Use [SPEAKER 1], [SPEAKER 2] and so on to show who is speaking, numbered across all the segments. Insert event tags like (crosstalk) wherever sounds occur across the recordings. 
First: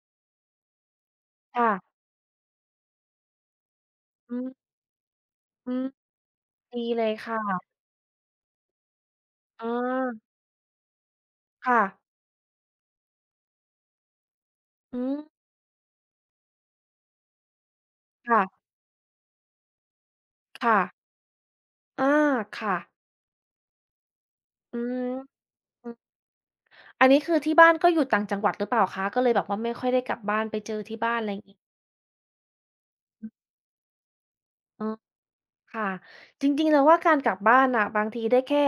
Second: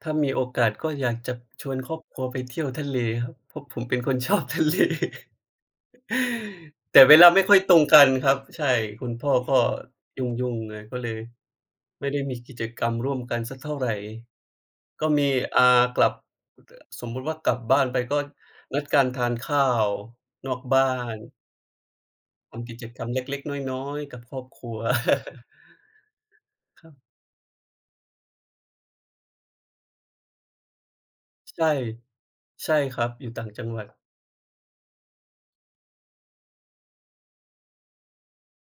[SPEAKER 1] ถ้ามีโอกาสก็อยากจะ
[SPEAKER 2] ค่
[SPEAKER 1] ชวน
[SPEAKER 2] ะ
[SPEAKER 1] ครอบครัวไปเที่ยวทะเลครับ เพราะผมเป็นคนช
[SPEAKER 2] อื
[SPEAKER 1] อบ
[SPEAKER 2] ม
[SPEAKER 1] ทะเล
[SPEAKER 2] อืม ดี
[SPEAKER 1] แต
[SPEAKER 2] เ
[SPEAKER 1] ่
[SPEAKER 2] ลย
[SPEAKER 1] เวล
[SPEAKER 2] ค
[SPEAKER 1] า
[SPEAKER 2] ่
[SPEAKER 1] ไม่ค่อย
[SPEAKER 2] ะ
[SPEAKER 1] ตรงกันครับ ใช่ คุณพ่อก็
[SPEAKER 2] อ๋อ
[SPEAKER 1] ยุ่ง ๆ ไง ก็เลย
[SPEAKER 2] ค่ะ
[SPEAKER 1] ไม่ได้มีกิจกรรมร่วมกันสักเท่าไร
[SPEAKER 2] อื
[SPEAKER 1] ก็ม
[SPEAKER 2] ม
[SPEAKER 1] ี อ่า กลับ แต่ สมมุติว่ากลับบ้านไป ก็
[SPEAKER 2] ค่ะ
[SPEAKER 1] นัดกันทานข้าวนอก
[SPEAKER 2] ค่
[SPEAKER 1] บ้า
[SPEAKER 2] ะ
[SPEAKER 1] น
[SPEAKER 2] อา ค
[SPEAKER 1] ท
[SPEAKER 2] ่
[SPEAKER 1] ำกิ
[SPEAKER 2] ะ
[SPEAKER 1] จกรรมเล็ก ๆ น้อย ๆ กับครอบครั
[SPEAKER 2] อื
[SPEAKER 1] ว
[SPEAKER 2] อฮึ
[SPEAKER 1] (laughs)
[SPEAKER 2] อือ
[SPEAKER 1] ครับ
[SPEAKER 2] อันนี้คือที่บ้านก็อยู่ต่างจังหวัดหรือเปล่าคะ? ก็เลยแบบว่าไม่ค่อยได้กลับบ้านไปเจอที่บ้าน ไรงี
[SPEAKER 1] ใ
[SPEAKER 2] ้
[SPEAKER 1] ช่ ใช่ครับ อยู่ต่างจังหวัด
[SPEAKER 2] อ๋อ ค่ะ จริง ๆ เราว่าการกลับบ้านน่ะ บางทีได้แค่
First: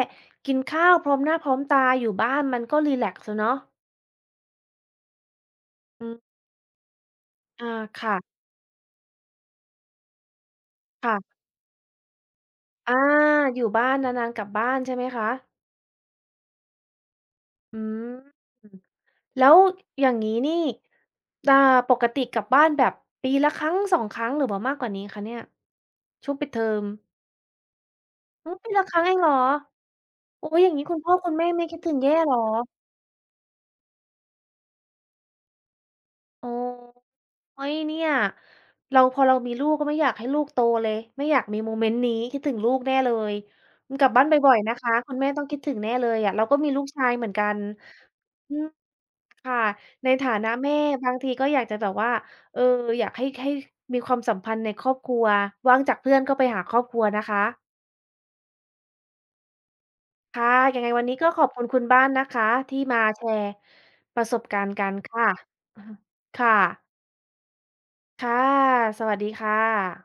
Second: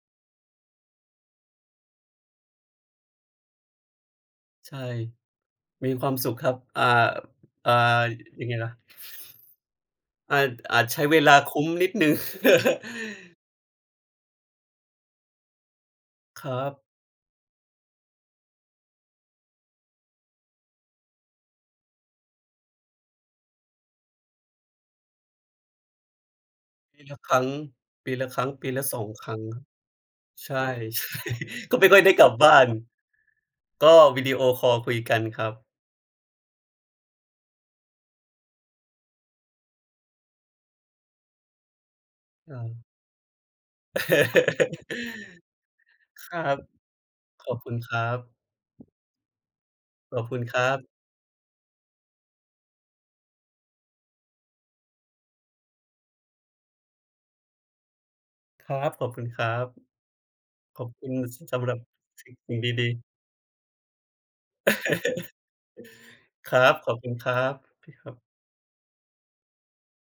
[SPEAKER 2] กินข้าวพร้อมหน้าพร้อมตา อยู่บ้านมันก็รีแลกซ์ แล้วเนาะ
[SPEAKER 1] ใช่ มี
[SPEAKER 2] อ
[SPEAKER 1] ค
[SPEAKER 2] ื
[SPEAKER 1] วา
[SPEAKER 2] ม
[SPEAKER 1] มสุขครับ อ่า
[SPEAKER 2] อา
[SPEAKER 1] อ่า
[SPEAKER 2] ค่ะ
[SPEAKER 1] ยังไงล่ะ อาจ อาจใช้
[SPEAKER 2] ค่
[SPEAKER 1] เว
[SPEAKER 2] ะ
[SPEAKER 1] ลาคุ้มนิดหนึ่ง ค (laughs)
[SPEAKER 2] อา อยู่บ้าน นาน ๆ กลับบ้าน ใช่ไหมคะ?
[SPEAKER 1] ครับ
[SPEAKER 2] อืม แล้วอย่างงี้นี่ อ่า ปกติกลับบ้านแบบปีละครั้ง 2 ครั้ง หรือว่ามากกว่านี้คะเนี่ย? ช่วงปิดเทอม
[SPEAKER 1] ปีละครั้ง ปีละครั
[SPEAKER 2] โ
[SPEAKER 1] ้
[SPEAKER 2] อ
[SPEAKER 1] ง
[SPEAKER 2] ้
[SPEAKER 1] ป
[SPEAKER 2] ป
[SPEAKER 1] ี
[SPEAKER 2] ี
[SPEAKER 1] ล
[SPEAKER 2] ล
[SPEAKER 1] ะ
[SPEAKER 2] ะค
[SPEAKER 1] ส
[SPEAKER 2] รั้
[SPEAKER 1] อ
[SPEAKER 2] งเ
[SPEAKER 1] ง
[SPEAKER 2] องเ
[SPEAKER 1] ค
[SPEAKER 2] หร
[SPEAKER 1] ร
[SPEAKER 2] อ?
[SPEAKER 1] ั้ง
[SPEAKER 2] โอ้!
[SPEAKER 1] ใช
[SPEAKER 2] อย
[SPEAKER 1] ่
[SPEAKER 2] ่างงี้ คุณ
[SPEAKER 1] ใช
[SPEAKER 2] พ่อ
[SPEAKER 1] ่
[SPEAKER 2] คุณแม่ไม่ค
[SPEAKER 1] ก็
[SPEAKER 2] ิด
[SPEAKER 1] ไม่
[SPEAKER 2] ถึ
[SPEAKER 1] ค
[SPEAKER 2] ง
[SPEAKER 1] ่อย
[SPEAKER 2] แ
[SPEAKER 1] ไ
[SPEAKER 2] ย
[SPEAKER 1] ด้
[SPEAKER 2] ่
[SPEAKER 1] กลั
[SPEAKER 2] เห
[SPEAKER 1] บ
[SPEAKER 2] รอ?
[SPEAKER 1] บ้าน ก็วิดีโอคอลคุยกันครับ
[SPEAKER 2] อ๋อ เฮ้ย! เนี่ย เรา พอเรา มีลูก ก็ไม่อยากให้ลูก โตเลย ไม่อยากมีโมเมนต์นี้ คิดถึ
[SPEAKER 1] อ
[SPEAKER 2] ง
[SPEAKER 1] า
[SPEAKER 2] ลูกแน่เลย อืม กลับบ้านบ่อย ๆ นะค
[SPEAKER 1] (laughs)
[SPEAKER 2] ะ คุณแม่ต้องคิดถึงแน่เลย
[SPEAKER 1] ค
[SPEAKER 2] อะ
[SPEAKER 1] ร
[SPEAKER 2] เร
[SPEAKER 1] ั
[SPEAKER 2] าก็
[SPEAKER 1] บ
[SPEAKER 2] มีลูกชายเหมือนกั
[SPEAKER 1] ขอบ
[SPEAKER 2] น
[SPEAKER 1] คุณครับ
[SPEAKER 2] อืม ค่ะ ใน
[SPEAKER 1] ขอ
[SPEAKER 2] ฐ
[SPEAKER 1] บ
[SPEAKER 2] า
[SPEAKER 1] คุณ
[SPEAKER 2] นะ
[SPEAKER 1] ครั
[SPEAKER 2] แม่
[SPEAKER 1] บ
[SPEAKER 2] บางทีก็อยากจะแบบว่า เออ อยากให้ ให้มีความสัมพันธ์ในครอบครัว ว่างจากเพื่อน ก็ไปหาครอบครัวนะคะ
[SPEAKER 1] ครับ ขอบคุณครับ
[SPEAKER 2] ค่ะ ย
[SPEAKER 1] ข
[SPEAKER 2] ัง
[SPEAKER 1] อ
[SPEAKER 2] ไง
[SPEAKER 1] บ
[SPEAKER 2] ว
[SPEAKER 1] ค
[SPEAKER 2] ัน
[SPEAKER 1] ุ
[SPEAKER 2] น
[SPEAKER 1] ณ
[SPEAKER 2] ี้ก็
[SPEAKER 1] ส
[SPEAKER 2] ขอบ
[SPEAKER 1] ส
[SPEAKER 2] คุ
[SPEAKER 1] ำ
[SPEAKER 2] ณ
[SPEAKER 1] หรั
[SPEAKER 2] ค
[SPEAKER 1] บ
[SPEAKER 2] ุณบ้านน
[SPEAKER 1] ส ส
[SPEAKER 2] ะ
[SPEAKER 1] ิ่
[SPEAKER 2] ค
[SPEAKER 1] ง
[SPEAKER 2] ะ
[SPEAKER 1] สิ่งด
[SPEAKER 2] ที่
[SPEAKER 1] ี
[SPEAKER 2] มา
[SPEAKER 1] ๆ
[SPEAKER 2] แชร์ ประสบการณ์กัน ค่ะ
[SPEAKER 1] (laughs)
[SPEAKER 2] (chuckles) ค่
[SPEAKER 1] ครับ
[SPEAKER 2] ะ
[SPEAKER 1] ขอบคุณครับ โอเคครับ
[SPEAKER 2] ค่ะ สวัสดีค่ะ